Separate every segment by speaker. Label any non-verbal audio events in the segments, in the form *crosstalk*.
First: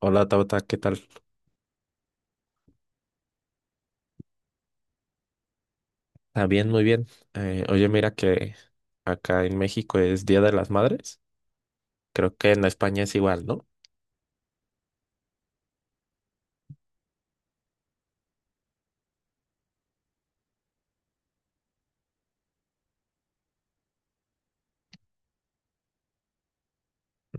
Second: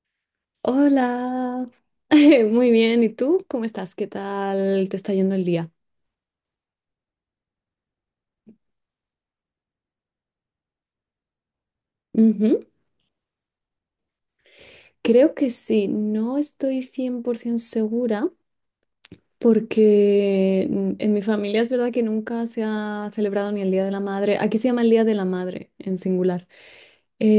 Speaker 1: Hola Tauta, ¿qué tal?
Speaker 2: Hola, *laughs* muy bien. ¿Y tú? ¿Cómo estás? ¿Qué tal te está yendo el día?
Speaker 1: Bien, muy bien. Oye, mira que acá en México es Día de las Madres. Creo que
Speaker 2: Ujú.
Speaker 1: en España es igual, ¿no?
Speaker 2: Creo que sí, no estoy 100% segura porque en mi familia es verdad que nunca se ha celebrado ni el Día de la Madre. Aquí se llama el Día de la Madre en singular.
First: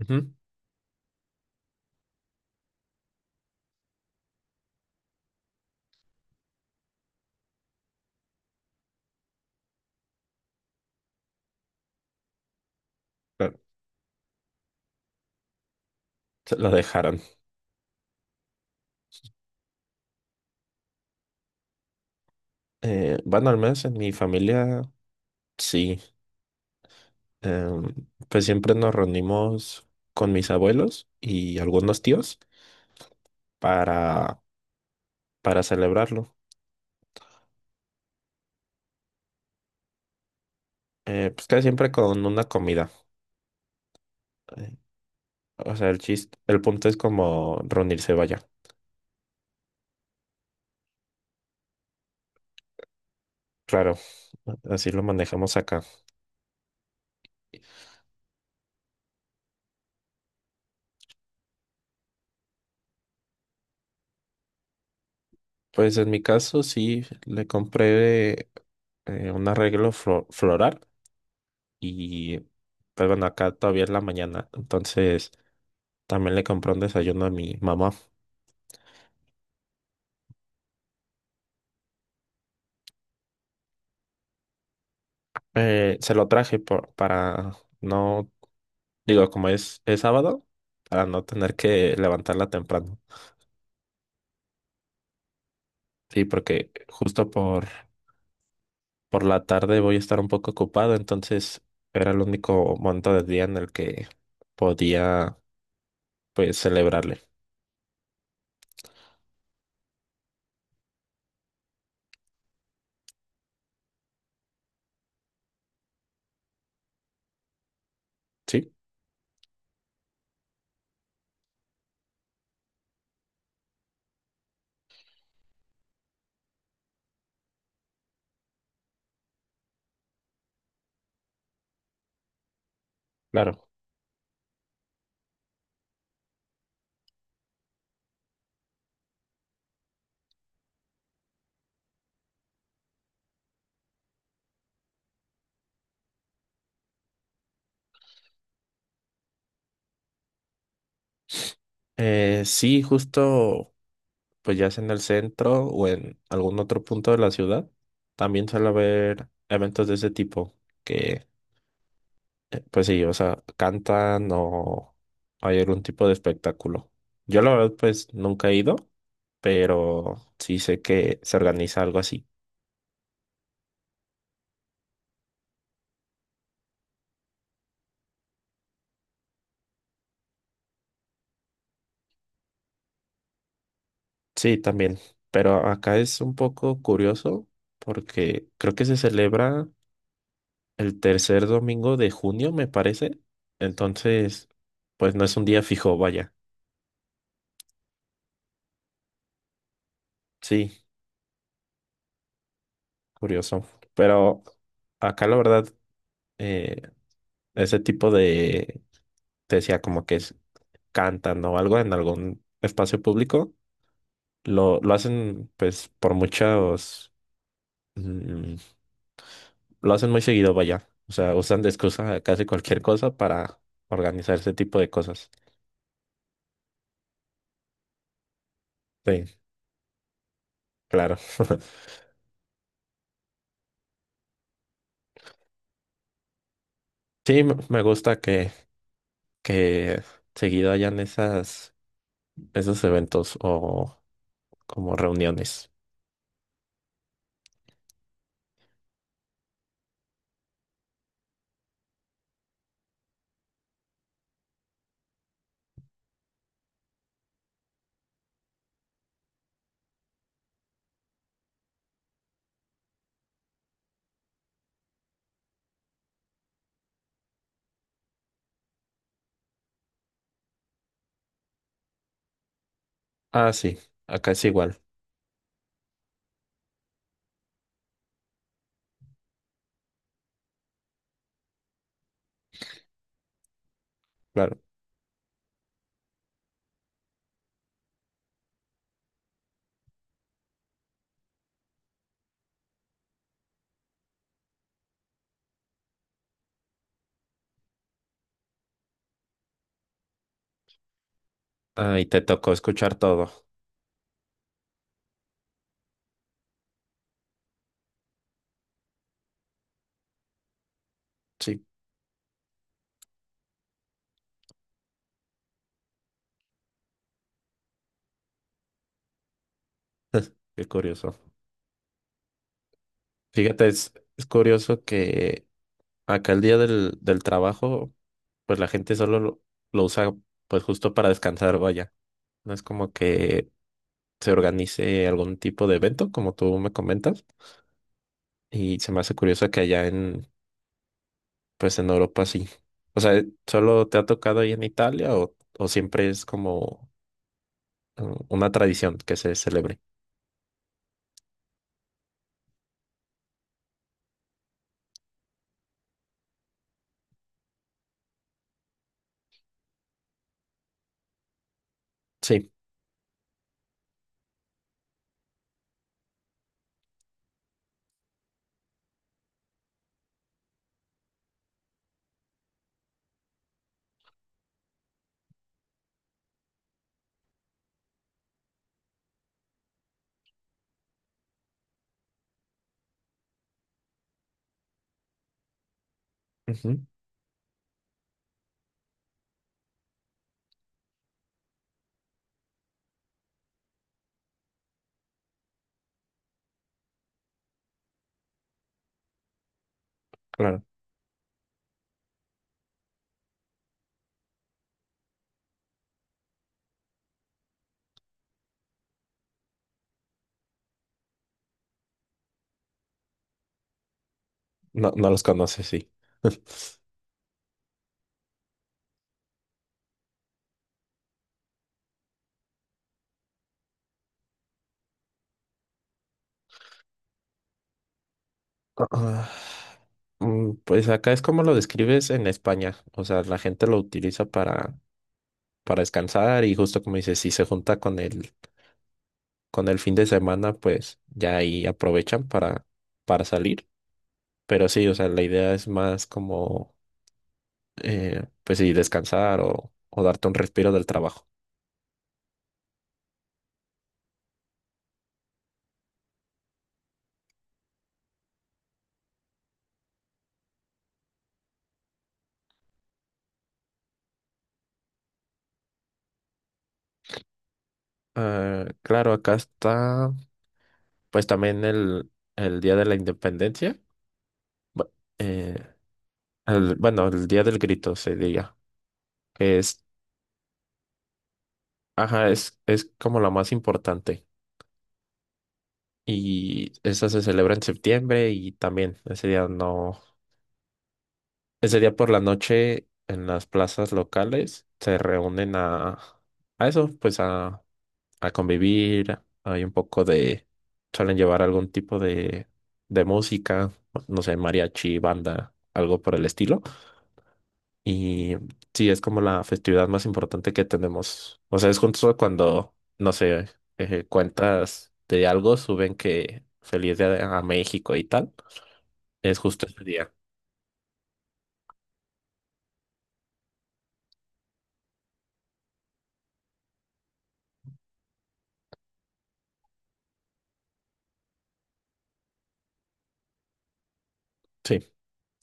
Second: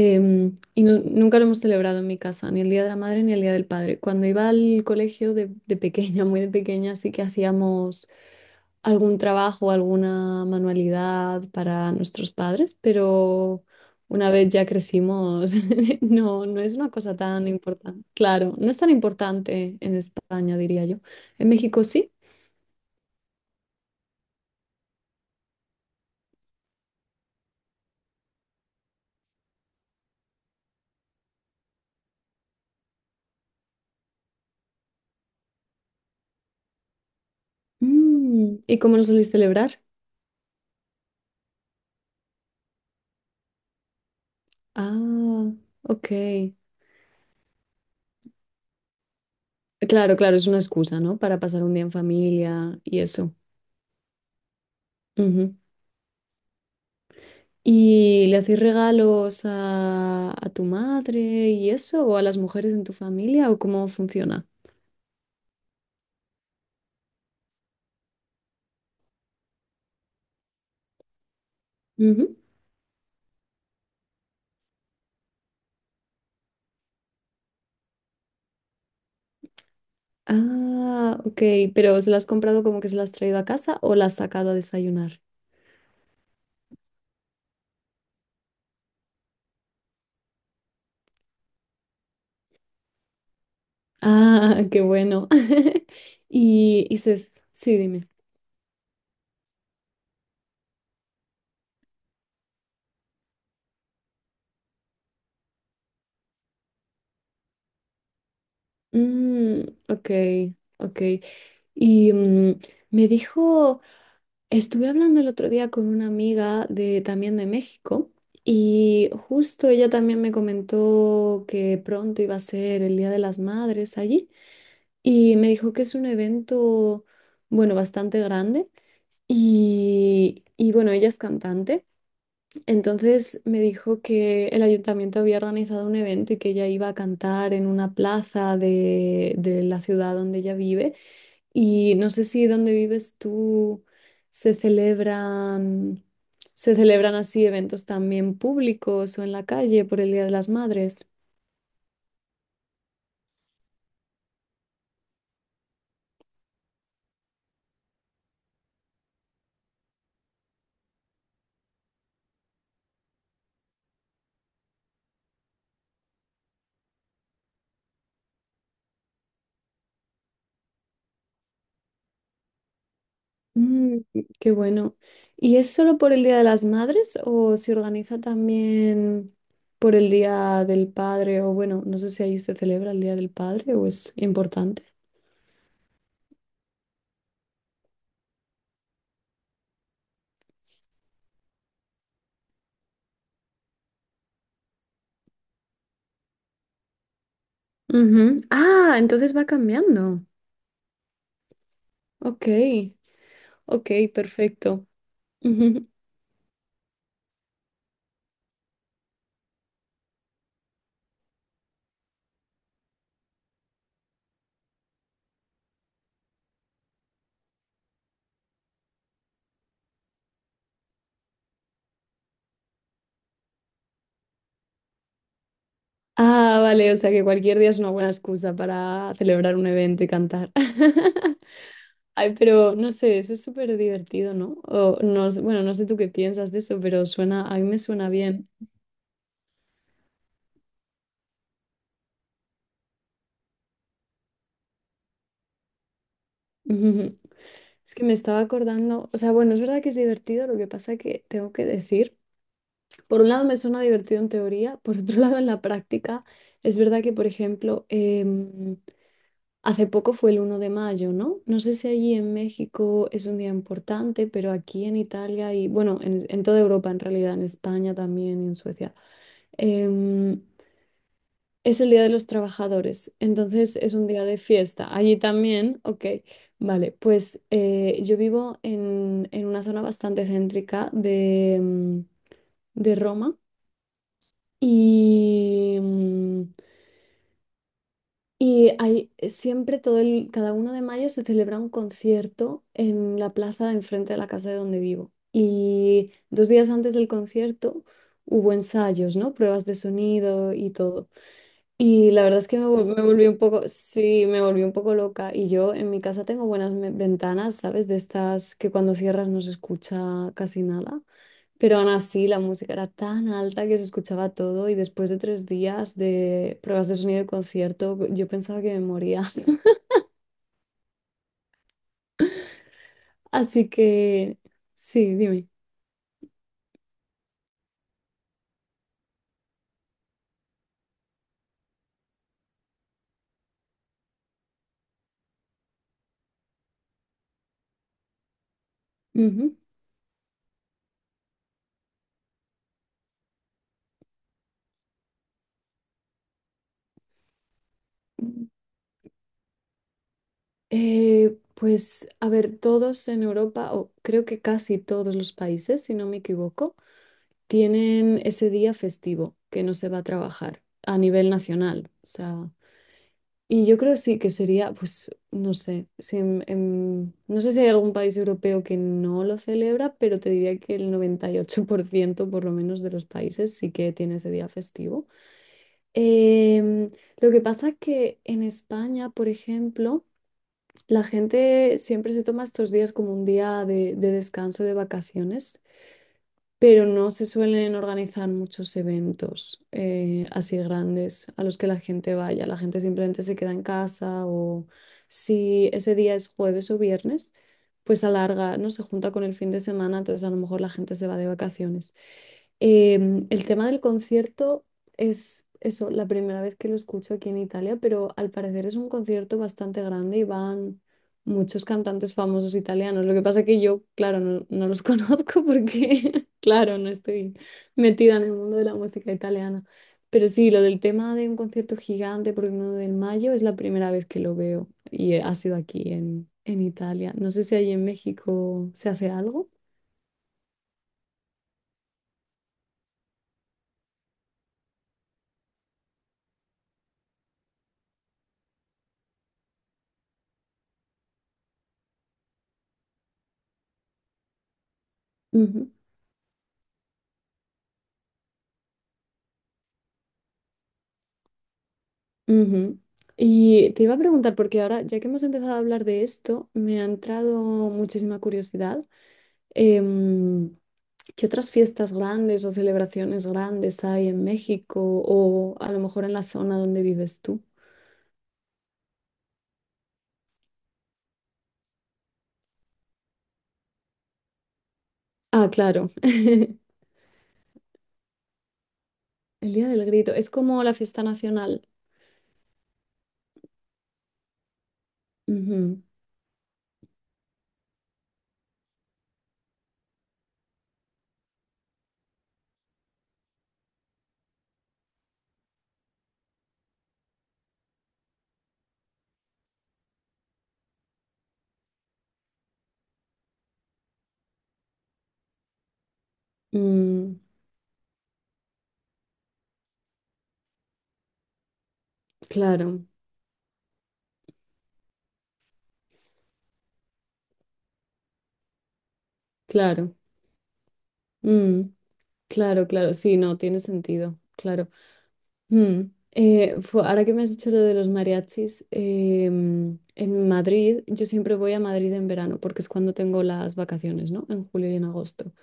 Speaker 1: Ujú.
Speaker 2: Y nunca lo hemos celebrado en mi casa, ni el Día de la Madre ni el Día del Padre. Cuando iba al colegio de pequeña, *laughs* muy de pequeña, sí que hacíamos algún trabajo, alguna manualidad para nuestros padres,
Speaker 1: Claro.
Speaker 2: pero una vez ya crecimos, *laughs* no,
Speaker 1: Se
Speaker 2: no
Speaker 1: lo
Speaker 2: es una cosa
Speaker 1: dejaron.
Speaker 2: tan importante. Claro, no es tan importante en España, diría yo. En México sí.
Speaker 1: Bueno, al menos en mi familia, sí. Em, pues siempre nos reunimos con mis abuelos y algunos tíos para, para celebrarlo.
Speaker 2: ¿Y cómo lo soléis celebrar?
Speaker 1: Pues casi siempre con una comida. Eh,
Speaker 2: Ah,
Speaker 1: o sea, el chiste,
Speaker 2: ok.
Speaker 1: el punto es como reunirse, vaya.
Speaker 2: Claro, claro, es una excusa, ¿no? Para pasar un día en familia y eso.
Speaker 1: Claro, así lo
Speaker 2: Ujú.
Speaker 1: manejamos acá.
Speaker 2: ¿Y le hacéis regalos a tu madre y eso? ¿O a las mujeres en tu familia? ¿O cómo funciona?
Speaker 1: Pues en mi caso sí, le compré un arreglo floral y pues bueno, acá todavía es la mañana, entonces también le compré un desayuno a mi mamá.
Speaker 2: Ah, ok, pero ¿se las has comprado como que se las has traído a casa o las has sacado a desayunar?
Speaker 1: Se lo traje para no, digo, como es sábado, para no tener que levantarla temprano.
Speaker 2: Ah, qué bueno. *laughs*
Speaker 1: Sí, porque
Speaker 2: Y
Speaker 1: justo
Speaker 2: Sí, dime.
Speaker 1: por la tarde voy a estar un poco ocupado, entonces era el único momento del día en el que podía pues celebrarle.
Speaker 2: Mm, ok, ok. Y me dijo, estuve hablando el otro día con una amiga de también de México
Speaker 1: Sí,
Speaker 2: y justo ella también me comentó que pronto iba a ser el Día de las Madres allí y me dijo que es un evento, bueno, bastante grande. Y bueno, ella es cantante, entonces me
Speaker 1: claro.
Speaker 2: dijo que el ayuntamiento había organizado un evento y que ella iba a cantar en una plaza de la ciudad donde ella vive. Y no sé si donde vives tú se celebran, se celebran así eventos también públicos o en la calle por el Día de las Madres.
Speaker 1: Sí, justo pues ya sea en el centro o en algún otro punto de la ciudad, también suele haber eventos de ese tipo que pues sí, o sea, cantan o hay algún tipo de espectáculo. Yo la verdad pues nunca he ido, pero sí sé que se organiza algo así.
Speaker 2: Mm, Qué bueno. ¿Y es solo por el Día de las Madres o se organiza también por el Día del Padre? O bueno, no sé si ahí se celebra el Día del Padre o es
Speaker 1: Sí,
Speaker 2: importante.
Speaker 1: también, pero acá es un poco curioso porque creo que se celebra el tercer domingo de junio, me parece. Entonces, pues no es un día fijo, vaya.
Speaker 2: Ujú. Ah, entonces va cambiando.
Speaker 1: Sí,
Speaker 2: Ok,
Speaker 1: curioso.
Speaker 2: ok,
Speaker 1: Pero
Speaker 2: perfecto.
Speaker 1: acá la
Speaker 2: *laughs*
Speaker 1: verdad,
Speaker 2: Ujú.
Speaker 1: eh, ese tipo te decía como que es, cantan o algo en algún espacio público, lo hacen pues por muchos, mm, lo hacen muy seguido, vaya. O sea, usan de excusa casi cualquier cosa para organizar ese tipo de cosas.
Speaker 2: Ah, vale, o sea que cualquier día es una buena excusa para
Speaker 1: Sí,
Speaker 2: celebrar un evento y cantar.
Speaker 1: claro.
Speaker 2: *laughs*
Speaker 1: *laughs*
Speaker 2: Ay, pero no sé, eso es súper divertido, ¿no? O, no, sé- Bueno, no sé tú qué piensas de eso, pero
Speaker 1: Sí,
Speaker 2: a
Speaker 1: me
Speaker 2: mí me
Speaker 1: me
Speaker 2: suena
Speaker 1: gusta
Speaker 2: bien.
Speaker 1: que seguido hayan esas, esos eventos o como reuniones.
Speaker 2: *laughs* Es que me estaba acordando, o sea, bueno, es verdad que es divertido, lo que pasa que tengo que decir, por un lado me suena divertido en teoría, por otro *laughs* lado en la práctica, es verdad que, por ejemplo, hace poco fue el 1 de mayo, ¿no? No sé si allí en México es un día importante, pero aquí en Italia y, bueno, en toda Europa en realidad, en España también y en Suecia, em, es el Día de los Trabajadores,
Speaker 1: Ah,
Speaker 2: entonces
Speaker 1: sí,
Speaker 2: es un día
Speaker 1: acá
Speaker 2: de
Speaker 1: es igual,
Speaker 2: fiesta. Allí también, ok. Vale, pues yo vivo en una zona bastante céntrica de Roma
Speaker 1: claro.
Speaker 2: y, y hay siempre cada uno de mayo se celebra un concierto en la plaza de enfrente de la casa de donde vivo. Y 2 días antes del concierto hubo ensayos, ¿no? Pruebas de sonido y todo.
Speaker 1: Ah, y
Speaker 2: Y
Speaker 1: te
Speaker 2: la verdad es
Speaker 1: tocó
Speaker 2: que
Speaker 1: escuchar
Speaker 2: me volví
Speaker 1: todo.
Speaker 2: un poco, sí, me volví un poco loca. Y yo en mi casa tengo buenas ventanas, ¿sabes? De estas que cuando cierras no se escucha casi nada.
Speaker 1: Sí,
Speaker 2: Pero aún así la música era tan alta que se escuchaba todo. Y después de 3 días de pruebas de sonido de concierto, yo pensaba que me moría. *laughs*
Speaker 1: *laughs* qué curioso. Fíjate,
Speaker 2: Así
Speaker 1: es
Speaker 2: que,
Speaker 1: curioso
Speaker 2: sí,
Speaker 1: que
Speaker 2: dime.
Speaker 1: acá el día del trabajo, pues la gente solo lo usa pues justo para descansar, vaya. No es como que se organice algún tipo de evento, como tú me comentas. Y se me hace curioso
Speaker 2: Ujú.
Speaker 1: que allá, pues en Europa sí. O sea, ¿solo te ha tocado ahí en Italia o siempre es como eh, una tradición que se celebre?
Speaker 2: Pues, a ver, todos en Europa, o creo que casi todos los países, si no me equivoco, tienen ese día festivo que no se va a trabajar a nivel nacional. O
Speaker 1: Sí,
Speaker 2: sea, y yo creo sí que sería, pues, no sé, si no sé si hay algún país europeo que no lo celebra, pero te diría que el 98% por lo menos de los países sí que tiene ese día festivo. Em, lo que pasa es que en España, por ejemplo, la gente siempre se toma estos días como un día de descanso, de vacaciones,
Speaker 1: ujú,
Speaker 2: pero no se suelen organizar muchos eventos así grandes a los que la gente vaya. La gente simplemente se queda en casa o, si ese día es jueves o viernes, pues alarga, no se junta con el fin de semana, entonces a lo mejor
Speaker 1: claro.
Speaker 2: la gente se va de vacaciones. El tema del concierto es eso, la primera vez que lo escucho aquí en Italia, pero al parecer es un concierto bastante grande y van muchos cantantes famosos italianos. Lo que pasa que yo, claro, no, no los *laughs*
Speaker 1: No, no los
Speaker 2: conozco
Speaker 1: conoces, sí.
Speaker 2: porque, *laughs* claro, no estoy metida en el mundo de la música italiana. Pero sí, lo del tema de un concierto gigante por el 9 de mayo es la primera vez que lo veo y ha sido aquí en Italia. No sé si ahí en México se hace
Speaker 1: Ah,
Speaker 2: algo.
Speaker 1: pues acá es como lo describes en España. O sea, la gente lo utiliza para descansar y justo como dices, si se junta con con el fin de semana, pues ya ahí aprovechan para salir. Pero sí, o sea, la idea es más como pues sí, descansar o darte un respiro del trabajo.
Speaker 2: Ujú. Y te iba a preguntar, porque ahora, ya que hemos empezado a hablar de esto, me ha entrado muchísima curiosidad. em, ¿Qué otras fiestas grandes o celebraciones grandes hay en México o a lo mejor en la zona donde vives tú?
Speaker 1: Ah, claro, acá está pues también el Día de la Independencia. Bu-
Speaker 2: Ah,
Speaker 1: eh,
Speaker 2: claro, *laughs*
Speaker 1: bueno, el Día del Grito se diga,
Speaker 2: el
Speaker 1: que
Speaker 2: Día
Speaker 1: es,
Speaker 2: del Grito. Es como la fiesta nacional.
Speaker 1: ajá, es como la más importante. Y esa se celebra en septiembre y también ese día no, ese día por la noche en las plazas locales se reúnen a eso, pues a convivir, hay un poco de, suelen llevar algún tipo de música, no sé, mariachi, banda, algo por el
Speaker 2: Ujú.
Speaker 1: estilo.
Speaker 2: Mm,
Speaker 1: Y sí, es como la festividad más importante que tenemos. O sea, es justo cuando,
Speaker 2: claro,
Speaker 1: no sé, cuentas de algo, suben que feliz día a México y tal. Es justo ese
Speaker 2: claro.
Speaker 1: día.
Speaker 2: Mm, claro, claro. Sí, no, tiene sentido. Claro. Mm. Ahora que me has dicho lo de los mariachis, en Madrid, yo siempre voy a Madrid en verano porque es cuando tengo las vacaciones, ¿no? En julio y en
Speaker 1: Sí,
Speaker 2: agosto.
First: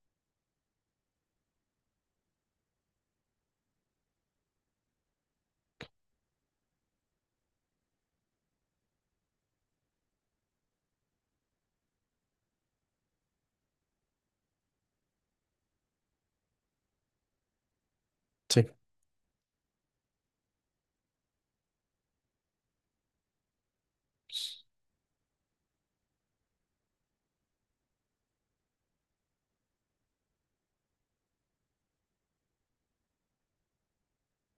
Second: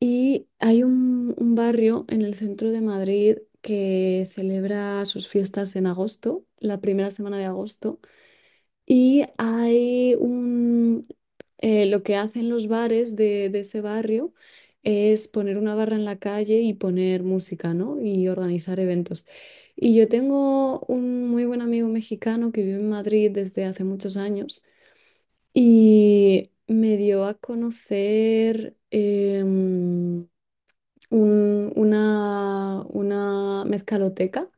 Speaker 2: Y hay un barrio en el centro de Madrid que celebra sus fiestas en agosto, la primera semana de agosto. Y hay lo que hacen los bares de ese barrio es poner una barra en la calle y poner música, ¿no? Y
Speaker 1: sí,
Speaker 2: organizar eventos. Y yo tengo un muy buen amigo mexicano que vive en Madrid desde hace muchos años y me dio a conocer una mezcaloteca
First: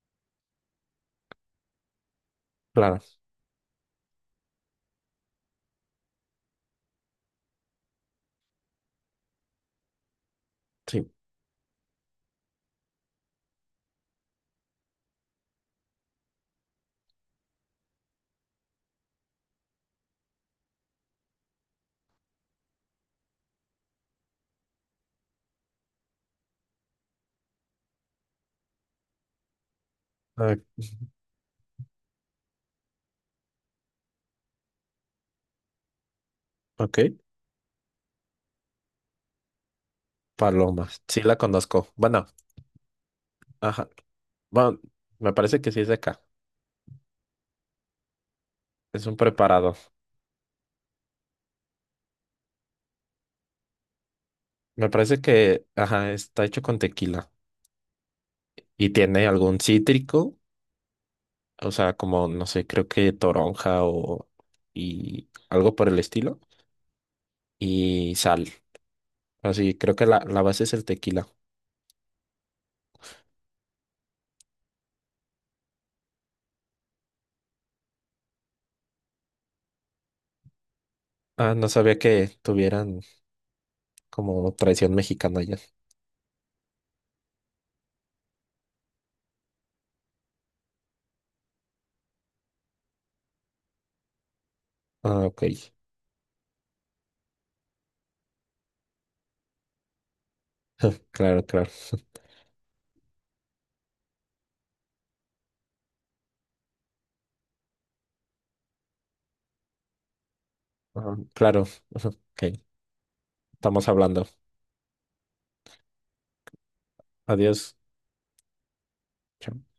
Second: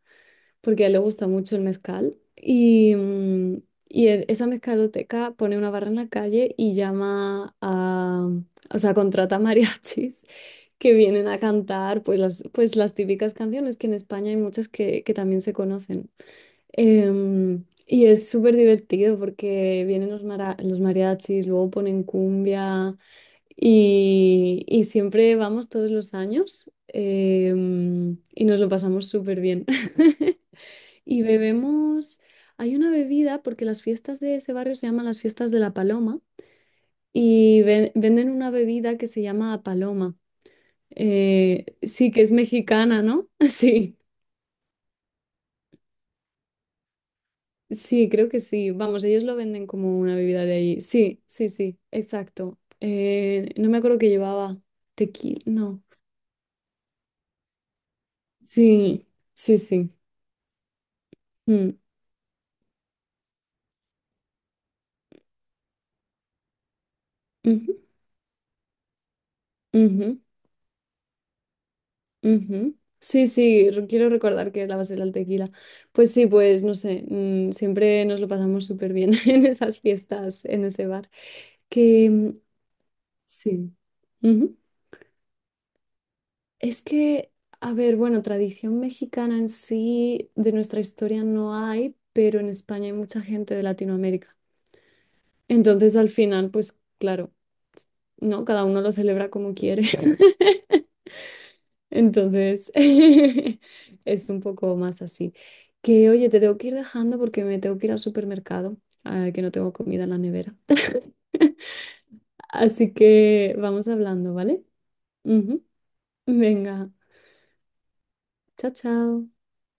Speaker 2: porque a él le gusta mucho el mezcal. Y,
Speaker 1: claro,
Speaker 2: mm, y e- esa mezcaloteca pone una barra en la calle y o sea, contrata mariachis *laughs* que
Speaker 1: sí.
Speaker 2: vienen a cantar pues las típicas canciones, que en España hay muchas que también se conocen. Y es súper divertido porque vienen los mariachis, luego ponen cumbia. Y siempre vamos todos los años, y nos lo pasamos súper bien. *laughs*
Speaker 1: Ah,
Speaker 2: Y bebemos, hay una bebida, porque las fiestas de ese barrio se llaman las fiestas de la Paloma,
Speaker 1: ok,
Speaker 2: y venden una bebida que se llama Paloma.
Speaker 1: Paloma, sí la conozco.
Speaker 2: Sí, que
Speaker 1: Bueno,
Speaker 2: es mexicana, ¿no? *laughs*
Speaker 1: ajá.
Speaker 2: Sí,
Speaker 1: Bueno, me parece que sí es de acá.
Speaker 2: sí, creo que sí. Vamos,
Speaker 1: Es un
Speaker 2: ellos lo venden
Speaker 1: preparado.
Speaker 2: como una bebida de allí. Sí, sí, sí, exacto. No me acuerdo, que llevaba
Speaker 1: Me parece
Speaker 2: tequila,
Speaker 1: que,
Speaker 2: no.
Speaker 1: ajá, está hecho con tequila y
Speaker 2: Sí,
Speaker 1: tiene
Speaker 2: sí,
Speaker 1: algún
Speaker 2: sí.
Speaker 1: cítrico, o
Speaker 2: Mm,
Speaker 1: sea, como, no sé, creo que toronja o y algo por el estilo
Speaker 2: ujú,
Speaker 1: y sal. Así, creo que
Speaker 2: ujú.
Speaker 1: la base es el tequila.
Speaker 2: Ujú. Sí, sí, quiero recordar que era la base del tequila. Pues sí, pues no sé, siempre nos lo pasamos súper bien *laughs* en esas fiestas, en ese bar.
Speaker 1: Ah, no sabía
Speaker 2: Que mm,
Speaker 1: que tuvieran
Speaker 2: sí.
Speaker 1: como
Speaker 2: Ujú.
Speaker 1: tradición mexicana ya.
Speaker 2: Es que, a ver, bueno, tradición mexicana en sí de nuestra historia no hay, pero en España hay mucha gente de Latinoamérica.
Speaker 1: Ah, ok.
Speaker 2: Entonces, al final, pues claro, ¿no? Cada uno lo celebra como quiere. *laughs*
Speaker 1: *laughs* Claro, claro.
Speaker 2: Entonces, *laughs* es un poco más así. Que, oye, te tengo que ir dejando porque me tengo que ir al supermercado, ah, que no tengo comida en la nevera.
Speaker 1: Ajá,
Speaker 2: *laughs*
Speaker 1: claro. *laughs* Ajá, ok.
Speaker 2: Así que
Speaker 1: Estamos
Speaker 2: vamos
Speaker 1: hablando.
Speaker 2: hablando, ¿vale? Ujú. Venga,
Speaker 1: Adiós.
Speaker 2: chao, chao.
Speaker 1: Chao.